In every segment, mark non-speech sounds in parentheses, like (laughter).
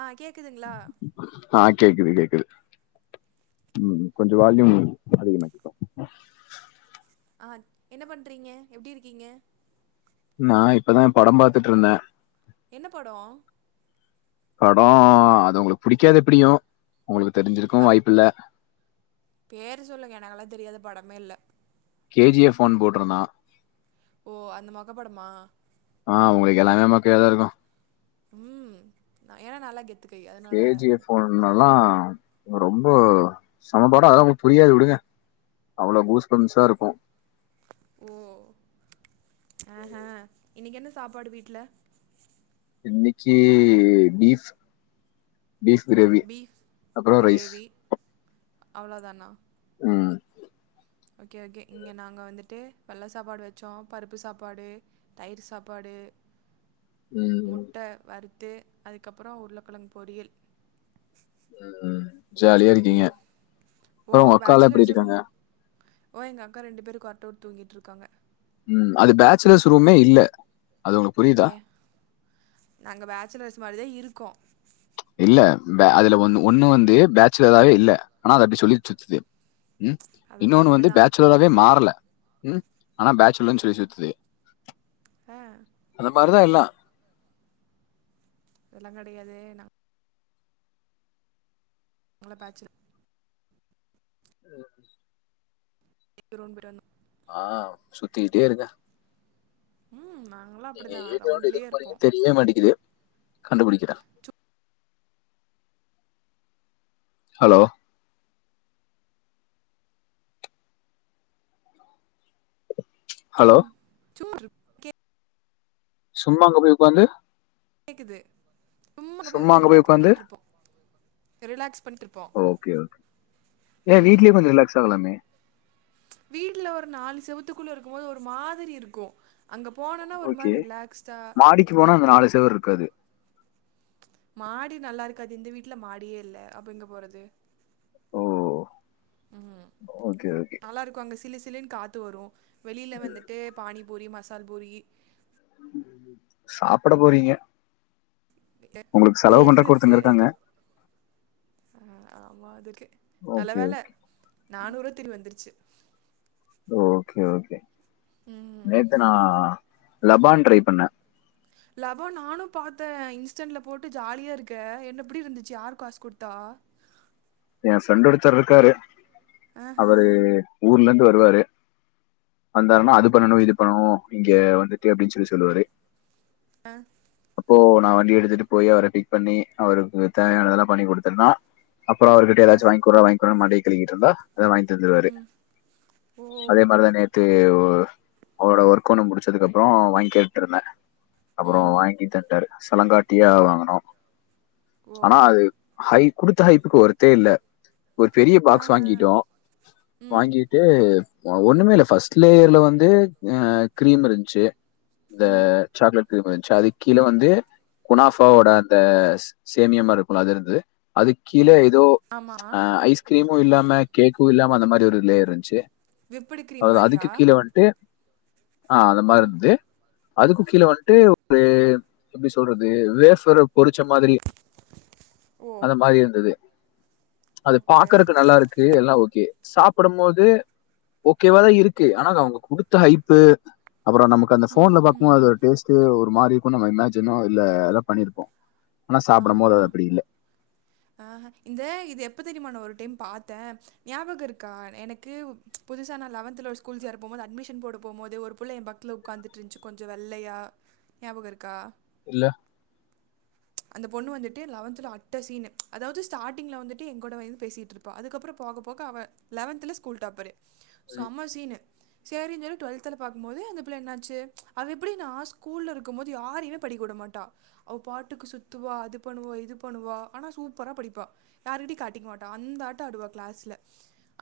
ஆ கேக்குதுங்ளா ஆ கேக்குது கேக்குது ம் கொஞ்ச வால்யூம் அதிகமா கேக்கு ஆ என்ன பண்றீங்க எப்டி இருக்கீங்க நா இப்பதா பட பாத்துட்டு இருந்தே என்ன படோ படோ அது உங்களுக்கு புடிக்காது எப்டியு உங்களுக்கு தெரிஞ்சிருக்கவு பா வாய்ப்பில்ல பேரு சொல்லுங்க எனக்கெல்லா தெரியாத படமே இல்ல கே ஜி எஃப் ஒன் போட்ருந்தா ஓ அந்த மெக்க படமா ஆ உங்களுக் எல்லாமே மெக்கயாதா இருக்கு ம் அ ஏனா நாலா கெத் கே ஜி எஃப் ஒன் எல்லா ரொம்ப செம படொ அதெல்லா உங்களுக் புரியாது உடுங்க அவ்ளோ கூஸ்பம்சா இருக்கு ஓ ஆஹா இன்னைக்கு என்ன சாப்பாடு வீட்ல இன்னிக்கு பீஃப் பீஃப் கிரேவி பீஃப் அப்புறோ ரைஸ் கிரேவி அவ்ளோதானா ம் ஓகே ஓகே இங்கே நாங்க வந்துட்டு வெள்ள சாப்பாடு வெச்சோ பருப்பு சாப்பாடு தயிர் சாப்பாடு ம், முட்ட வறுத்து அதுக்கப்புறோ உருளக்கழங்கு பொரியல் ம் ம் ஜாலியா இருக்கீங்க ம் ஓ அப்புறோ உங்க அக்கால்லா எப்டி பேச்சுலர்ஸ் ரூம் இருக்காங்க ஓ எங்க அக்கா ரெண்டு பேரு கொறட்ட உட்டு தூங்கிட்டு இருக்காங்க ம் அது பேச்சிலர்ஸ் ரூமே இல்ல அது உங்க ஏயே நாங்க பேச்சுலர்ஸ் மாரி தா இருக்கோ இல்ல பே அதுலந்து ஒன்னு வந்து பேச்சுலராவே இல்ல ஆனா அது அப்டி சொல்லிட்டு சுத்துது ம் அதெல்லாம் இன்னொன்னு வந்து அப்படிதான் பேச்சுலராவே மாறல ம் ஆனா பேச்சுலர்னு சொல்லி சுத்துது ஆ அந்த மாரிதா எல்லா அதெல்லாங் கெடையாது நா நாங்கலா பேச்சுலர் திருப்பி ரூம் போயிட்டு வரணு ஆ சுத்தி கிட்டே இருக்க ம் நாங்களா நீங்க எதேட எதுக் போறீங்கன்னு தெரியவே மாட்டேக்கிது கண்டுபுடிக்கிறே ஹலோ ஹலோ சோறு சும்மா அங்க போயி ஒக்காந்து கேக்குது சும்மா அங்க போய் ரிலாக்ஸ் பண்ணிட்டு இருப்போ ரிலாக்ஸ் பண்ணிட் ஓகே ஓகே ஏ வீட்லயே கொஞ்சோ ரிலாக்ஸ் ஆகலாமே வீட்ல ஒரு நாலு செவத்து குள்ள இருக்கும் போது ஒரு மாதிரி இருக்கு அங்க போனோன்னா ஒரு மாரி ரிலாக்ஸ்டா க்கி போன அந்த நாலு செவுரு இருகாது மாடி நல்லா இருக்காது இந்த வீட்ல மாடியே இல்ல அப்ப எங்கே போறது ஓ! ம் ஓகே, ஓகே. நல்லா இருக்கு அங்க சிலு சிலு காத் ஒத்து வரு வெளியில வந்துட்டு பானிபூரி மசால் பூரி சாப்ட போறீங்க உங்களுக்கு செலவு வேர் பண்றதுக்கு ஃப்ரூட்ஸ்சே ஒருத்தங்க ஒரு இருக்காங்க. கப் அ ஆமா அதுக்கு நல்ல ஓகே, வேல நானூ திரு வந்துருச்சி ஓகே ஓகே ம் நேத்து நா லபான் ட்ரை பண்ணே லபான் நானு பாத்தே இன்ஸ்டன்ல போட்டு ஜாலியா இருக்கே என்ன எப்டி இருந்துச்சி யார் காசு குடுத்தா எயே ஃப்ரெண்டு ஒருத்தர் இருக்காரு ஆஹ அவரு ஊர்ல இருந்து வருவாரு வந்தாருன்னா அது பண்ணணு இது பண்ணணு இங்க வந்துட்டு அப்டின்னு சொல்லி சொல்லுவாரு ஆ அப்போ நா வண்டி எடுத்துட்டு போய் அவர பிக் பண்ணி அவருக்கு தேவையானதெல்லா பண்ணி குடுத்தேன்னா அப்றோ அவர்கிட்ட அ ஏதாச்சி வாங்குட்றா வாங்கிகுட்றா மண்டைய கழிக்கிட்டு இருந்தா எதா வாங்கி தந்துருவாரு ஓ அதே மாரிதா நேத்து அவரோட ஒர்க் ஒன்னு முடிச்சதுக்கு அப்றோ வாங்கி கேட்டுட்டு இருந்தே அப்றோ ம் வாங்கி தன்டாரு சலங்காட்டியா வாங்கினோ ஓ ஆனா அது ஹை குடுத்த ஹைப்புக்கு ஒர்த்தே இல்ல ஒரு பெரிய பாக்ஸ் ஆஹ வாங்கிட்டோ ம் வாங்கி அப்ட ஒன்னுமே இல்ல ஃபர்ஸ்ட் லேயர்ல வந்து கிரீம் இருந்சி இந்த ம் சாக்லேட் கிரீம் இந்சி அது கீழ வந்து குனாஃபாவோட அந்த சேமியா மாரி இருக்குல்ல அது இருந்து அதுக் கீழ இல் ஏதோ ஆமா அ ஐஸ்கிரீமு இல்லாம கேக்கு இல்லாம அந்த மாரி ஒரு லேயர் இருந்துச்சி விப்புடு கிரீம் அதுல மாரியா அதுக்கு கீழ வந்துட்டு ஆ அந்த மாரி ம் இருந்தது அதுக்கு கீழே வந்துட்டு ஒரு எப்டி சொல்றது வேஃபர பொரிச்ச மாதிரி ஓ அந்த மாரி இருந்தது அது ஓகே பாக்கறதுக்கு நல்லா இருக்கு எல்லா ஓகே சாப்டும் போது ஓகேவாதா இருக்கு ஆனா அவுங்க குடுத்த ஹைப்பு அப்பற நம்ம அந்த ஃபோன்ல பாக்கும் போது அது ம்ஹூம் ஒரு டேஸ்ட்டு ஒரு மாரிக்கும் நம்ம இமஜினோ இல்ல எதோ பண்ணிருப்போ ஆமா ஆஹ இத இது எப்ப தெரியுமா நா ஒரு டைம் பாத்தே ஞாபக இருக்கா எனக்கு புதுசா நா லவன்த்தல ஒரு ஸ்கூல் சேர போம் போது அட்மிஷன் போட போது ஒரு புள்ள எ பக்கத்தில உக்காந்துட்டுருச்சு கொஞ்சோ வெள்ளையா ஞாபக இருக்கா இல்ல அந்த பொண்ணு வந்துட்டு லவன்துல்ல அட்ட சீனு அதாவது ஸ்டார்டிங்ல வந்துட்டு எங்கூடவேத பேசிட்டு இருக் ப்பா அதுக்கு அப்பற போக போக அவ லவன்த்துல ஸ்கூல் டாப்பரு ம், செம சீனு செரின் சொல்லி டொல்த்துல பாக்கும்போது அந்த பிள்ள என்னாச்சு அவ எப்டினா ஸ்கூல்ல இருக்கும் போது யாரயுமே படிக்கவுடமாட்டா அவ பாட்டுக்கு சுத்துவா அது பண்ணுவா இது பண்ணுவா ஆனா சூப்பரா படிப்பா யார்ட்டியு காட்டிக்க மாட்டா அந்த ஆட்ட ஆடுவா கிளாஸ்ல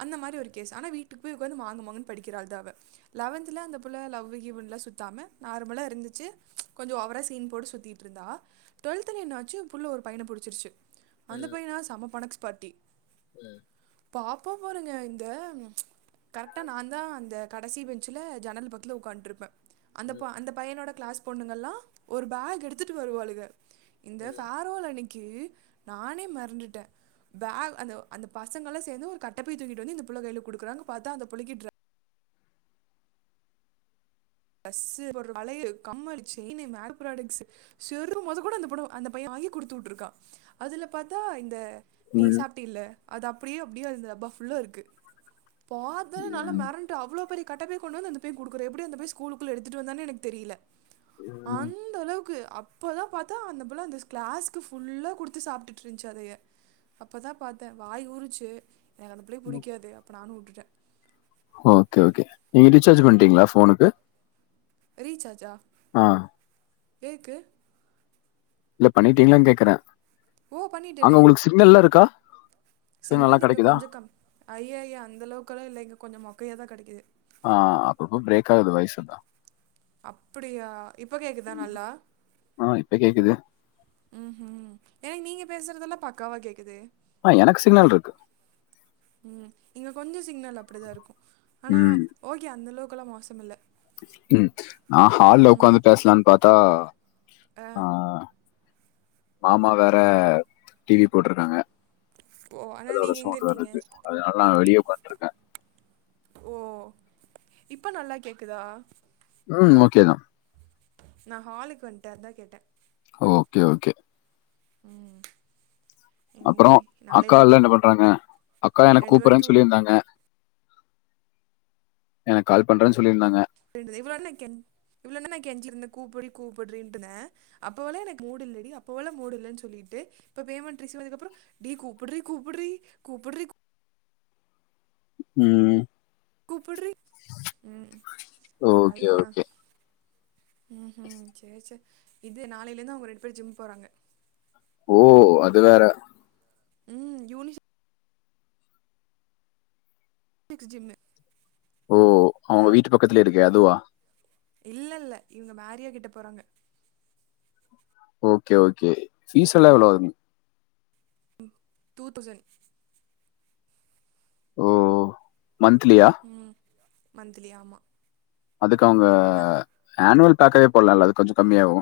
அந்த மாரி ஒரு கேஸ் ஆனா வீட்டுக்கு போய் உக்காது மாங்கு மாங்குன்னு படிக்கிறா ஆள்தா அவ லவன்துல அந்த புள்ள லவ்வு கிவ்ன்லா சுத்தாமா நார்மலா இருந்துச்சு கொஞ்சோ ஓவரா சீன் போட்டு சுத்திட்டு இருந்தா டொல்த்துல என்னாச்சு புள்ள ஒரு பையன புடுச்சிருச்சு அந்த ம், பையனா செம பணக்ஸ் பார்ட்டி ம், பாப்பா பாருங்க இந்த கரெக்டாக நாந்தா அந்த கடைசி பெஞ்சில்ல ஜன்னல் பக்கத்ல உட்கான்டுருப்பே அந்த ம், பொ அந்த பையனோட கிளாஸ் பொண்ணுங்கள்லா ஒரு பேக் எடுத்துட்டு வருவாளுக இந்த ஃபரோல் அன்னைக்கி நானே மெறன்டுட்டே பேக் அந்த அந்த பசங்களா சேந்து ஒரு கட்டபை தூங்கிட்டு வந்து இந்த புள்ள கையில குடுக்குறாங்க பாத்தா அந்த புள்ளைக்கி டிர ஸ்சு ஒரு வளையல் கம்மலு செயின்னு (unintelligible) ப்ராடெக்ஸ்சு செரும் மொத கூட அந்த பொண்ணு அந்த பைய வாங்கி குடுத்து விட்டுருக்கா அதுல பாத்தா இந்த நீ ம். சாப்பிட்டில்ல அது அப்டியே அப்டியு அந்த டப்பா ஃபுல்லா இருக்கு பாத்தே நாலா ம், மெரண் அவ்ளோ பெரிய கட்டப்பை கொண்டு வந்து அந்த பைய குடுக்குற எப்டி அந்த பைய ஸ்கூலுகுள்ள எடுத்துட்டு வந்தான்னு எனக்கு தெரியல ம், அந்த அளவுக்கு அப் இப்போதா பாத்தா அந்த புள்ள அந்த கிளாஸ்க்கு ஃபுல்லா குடுத்து சாப்டுட்ருந்துச்சு அதையே அப்பதா பாத்தே வாய் ஊறிச்சு எனக்கு அந்த புள்ள ம். புடிக்காது அப்ப நானுவுட்டுட்டே ஓகே ஓகே நீங்க ரீசார்ஜ் பண்ணிட்டீங்ளா ஃபோனுக்கு ரீச்சார்ஜா ஆ எதுக்கு இல்ல பண்ணிட்டீங்களானு கேக்குறே ஓ பண்ணிட்டேனே சிக்னல்லா இருக்கா நல்லா சிக்னல் இங்கே கிடைக்குதா கொஞ்சோ கம் அய்யய்ய அந்தளவுக்கெல்லா இல்ல கொஞ்சோ மொக்கையாக தா கெடைக்குது ஆ அப்பப்ப பிரேக் ஆகுது வாய்ஸ்செல்லா அப்டியா இப்ப கேக்குதா நல்லா ஆ இப்ப கேக்குது ம் ஹ் எனக்கு நீங்க பேசுறதெல்லா பக்காவாக கேக்குது ஆ எனக்கு சிக்னல் இருக்கு ம் இங்க கொஞ்சோ சிக்னல் அப்டிதா இருக்கு ஆனா ம் ஓகே அந்த அளவுக்கெல்லா மோசம் இல்ல ம் நா ஹால்ல உக்காந்து பேசலான்னு பாத்தா ஆ மாமா வேற டிவி போட்ருக்காங்க ஓ ஆனா அதோட நீங்க எங்க சவுண்டா வேற இருக்கீங்க இருக்கு அதனால நா வெளிய உட்கான்ருக்கே ஓ இப்ப நல்லா கேக்குதா ம் ஓகே தா நா ஹாலுக்கு வண்ட்டே அதா கேட்டே ஓகே ஓகே ம் அப்பறோ இன்னைக்கு நாளையில அக்கால்லா என்ன பண்றாங்க அக்கா எனக் ரெண்டு பேரும் கூப்பறன் தூ சொல்லியிருந்தாங்க எனக் கால் பண்றன் சொல்லியிருந்தாங்க (unintelligible) இவ்ள நா கெஞ் இவள நா கெஞ்சிருந்தே கூப்புரி கூப்புட்ரீண்டுருந்த அப்போவல்லா எனக்கு மூடு இல்லடி அப்போவல்லா மூடு இல்லன்னு சொல்லிட்டு இப்ப பேமெண்ட் ரிசிவ்வானதுக்கப்பறோ டி கூப்புட்ரி கூப்புட்ரி கூப்புட்ரி கூப் ம் ம் கூப்புட்ரி உம் ஓகே, அதா ஓகே. ம்உ ம் சேர் சேர் இது நாளையிலேந்து அவங்க ரெண்டு பேரும் ஜிம் போறாங்க ஓ அது வேற ம் யூனிஸ் னிக்ஸ் ஜிம்மு ஓ அவங்க ஹலோ வீட்டு பக்கத்துலயே இருக்கே அதுவா இல்ல இல்ல இவங்க மேரியா கிட்ட போறாங்க ஓகே ஓகே பீஸ்ஸெல்லா எவ்ளோ வரு (unintelligible) டூ தௌசண்ட் ஓ ஓ மன்த்லியா ம் மந்த்திலி ஆமா அதுக்கு அவங்க ஆனுவல் பேக்காவே போட்லால்ல அது கொஞ்ச கம்மியாவு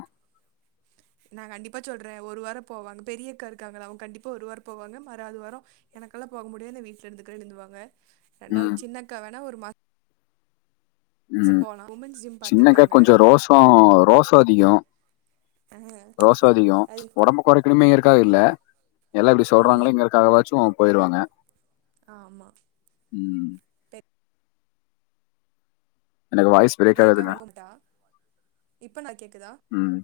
நா கண்டிப்பா சொல்றே ஒரு வாரோ போவாங்க பெரியக்கா இருக்காங்கள அவங்க கண்டிப்பா ஒரு வாரோ போவாங்க மறாது வாரோ எனக்கெல்லா போக முடியாது நா வீட்டுல இருந்துக்கறேன் இருந்துக்குவாங்க ம், ரெண்டாவது சின்னக்கா வேணா ஒரு மா சம் போலா உமன்ஸ் ஜிம் பாத்துருக்காங்க அ ரோசோ அதிகோ அஹ், ரோசோ அதிகோ அது ஒடம்புக் கொறைக்கினுமேங்கறகாக இல்ல எல்லா இப்டி சொல்றாங்களே ம் இங்கறகாகவாச்சும் போயிருவாங்க ஆமா ம் எனக்கு வாய்ஸ் பிரேக் தியக்கா ஆகுதுங்க. அனுப்பமாட்டா இப்ப நா கேக்குதா ம்,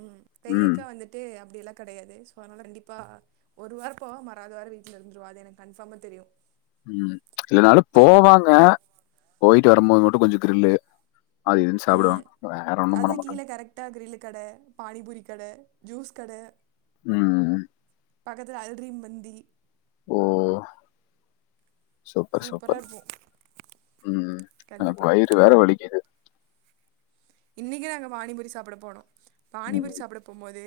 ம் ம், பெரியக்கா வந்துட்டு அப்டியெல்லா கெடையாது சோ அதனால கண்டிப்பா ஒரு வாரோ போவ மறாது வாரம் வீட்ல இருந்துருவா அது எனக்கு கன்பார்மா தெரியு ம் இல்லனாலு போவாங்க போயிட்டு வரும்போது மட்டு கொஞ்ச க்ருல்லு அது இதுன்னு சாப்பிடுவாங்க போல வேற ஒன்னு பண்ண மாட்டாங்க விட்டா கிரில்லு கட பானிபூரி கட ஜூஸ் கட ம் பக்கத்துல அல்ரீம் மந்தி ஓ சூப்பர் சூப்பரா சூப்பர் இருக்கும் ம் எனக்கு கண்டிப்பா வயிறு வேற வலிக்கிது இன்னிக்கே நாங்க பானிபுரி சாப்பட போனோ பானிபுரி ம் சாப்பட போம்போதே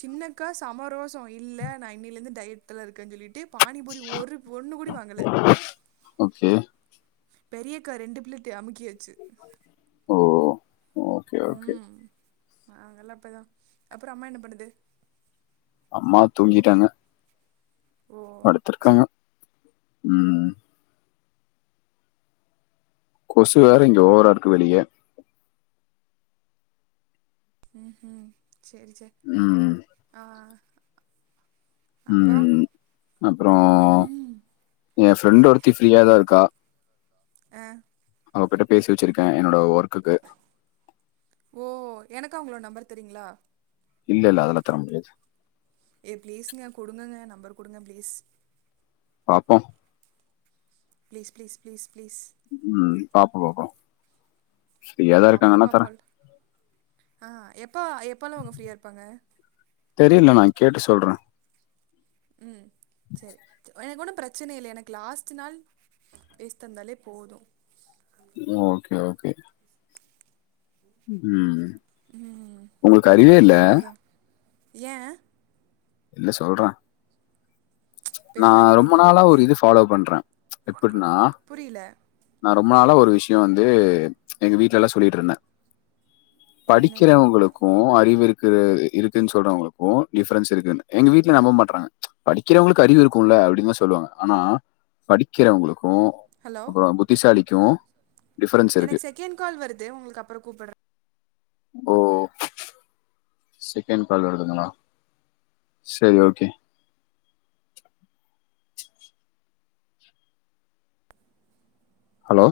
சின்னக்கா சமரோசோ இல்ல நா இன்னிலேருந்து டயட்ல இருக்கன்னு சொல்லிட்டு பானிபூரி ஒரு ஒண்ணு கூடி வாங்கல ஓகே பெரியக்கா ரெண்டு பிளேடீடு அமுக்கியாச்சு ஓ ஓகே ஓகே நாங்கல்லா இப்பதா அப்றம் அம்மா என்னா பண்ணுது அம்மா தூங்கிட்டாங்க ஓ த்ருக்காங்க சரி ம் கொசு வேற இங்க ஓவராருக்கு வெளிய ம் ம் செரி செரி ம் ஆ அப்புறம் ம் அபரோ ம் எ ஃப்ரெண்டு ஒருத்தி ஃப்ரீயா தா இருக்கா ஆ அவகிட்ட பேசி வச்சிருக்கே என்னோட ஒர்க்குக்கு ஓ எனக்கு அவங்களோட நம்பர் தரிங்களா இல்ல இல்ல அதெல்லா தர முடியது ஏ ப்ளீஸ்ங்க குடுங்கங்க நம்பர் குடுங்க பிளீஸ் பாப்போ ப்ளீஸ் ப்ளீஸ் ப்ளீஸ் ப்ளீஸ் ம் ம் பாப்போ பாப்போ பாப்போ தரேன் பா்போல் ஆ எப்ப எப்போல்லா அவங்க ஃப்ரீயா இருப்பாங்க தெரில நா கேட்டு சொல்ற ம் செரி து எனக்கு ஒன்னு பிரச்சனை இல்லை எனக்கு லாஸ்டு நாள் பேசி தந்தாலே போது ஓகே ஓகே ம் ம் உங்களுக்கு அறிவே இல்ல அதேதா ஏ இல்ல சொல்ற இப்போ நா எதுக்கு அறிவே ரொம்ப இல்லைன்னு நாளா கேட்டீங்க ஒரு இது ஃபாலோ பண்றே எப்னா புரியல நா ரொம்ப நாள ஒரு விஷய வந்து எங்க வீட்லல்லா சொல்லிட்ருந்தே என்னென்னு படிக்கிறவங்களுக்கு அறிவு இருக்கு இருக்குன் சொல்றவங்களுக்கு டிஃப்ரென்ஸ் இருக்கு எங்க வீட்ல நம்ப மாட்றாங்க படிக்கிறவங்களுக்கு அறிவு இருக்கும்ல அப்டினுதா சொல்லுவாங்க ஆனா படிக்கிறவங்களுக்கு ஹலோ அப்பற புத்திசாலிக்கு டிஃபரென்ஸ் இருக்கு கென் கால் வருது உங்களுக்கு அப்பற கூப்பிற ஓ செகண்ட் கால் வருதுங்களா செரி ஓகே ஹலோ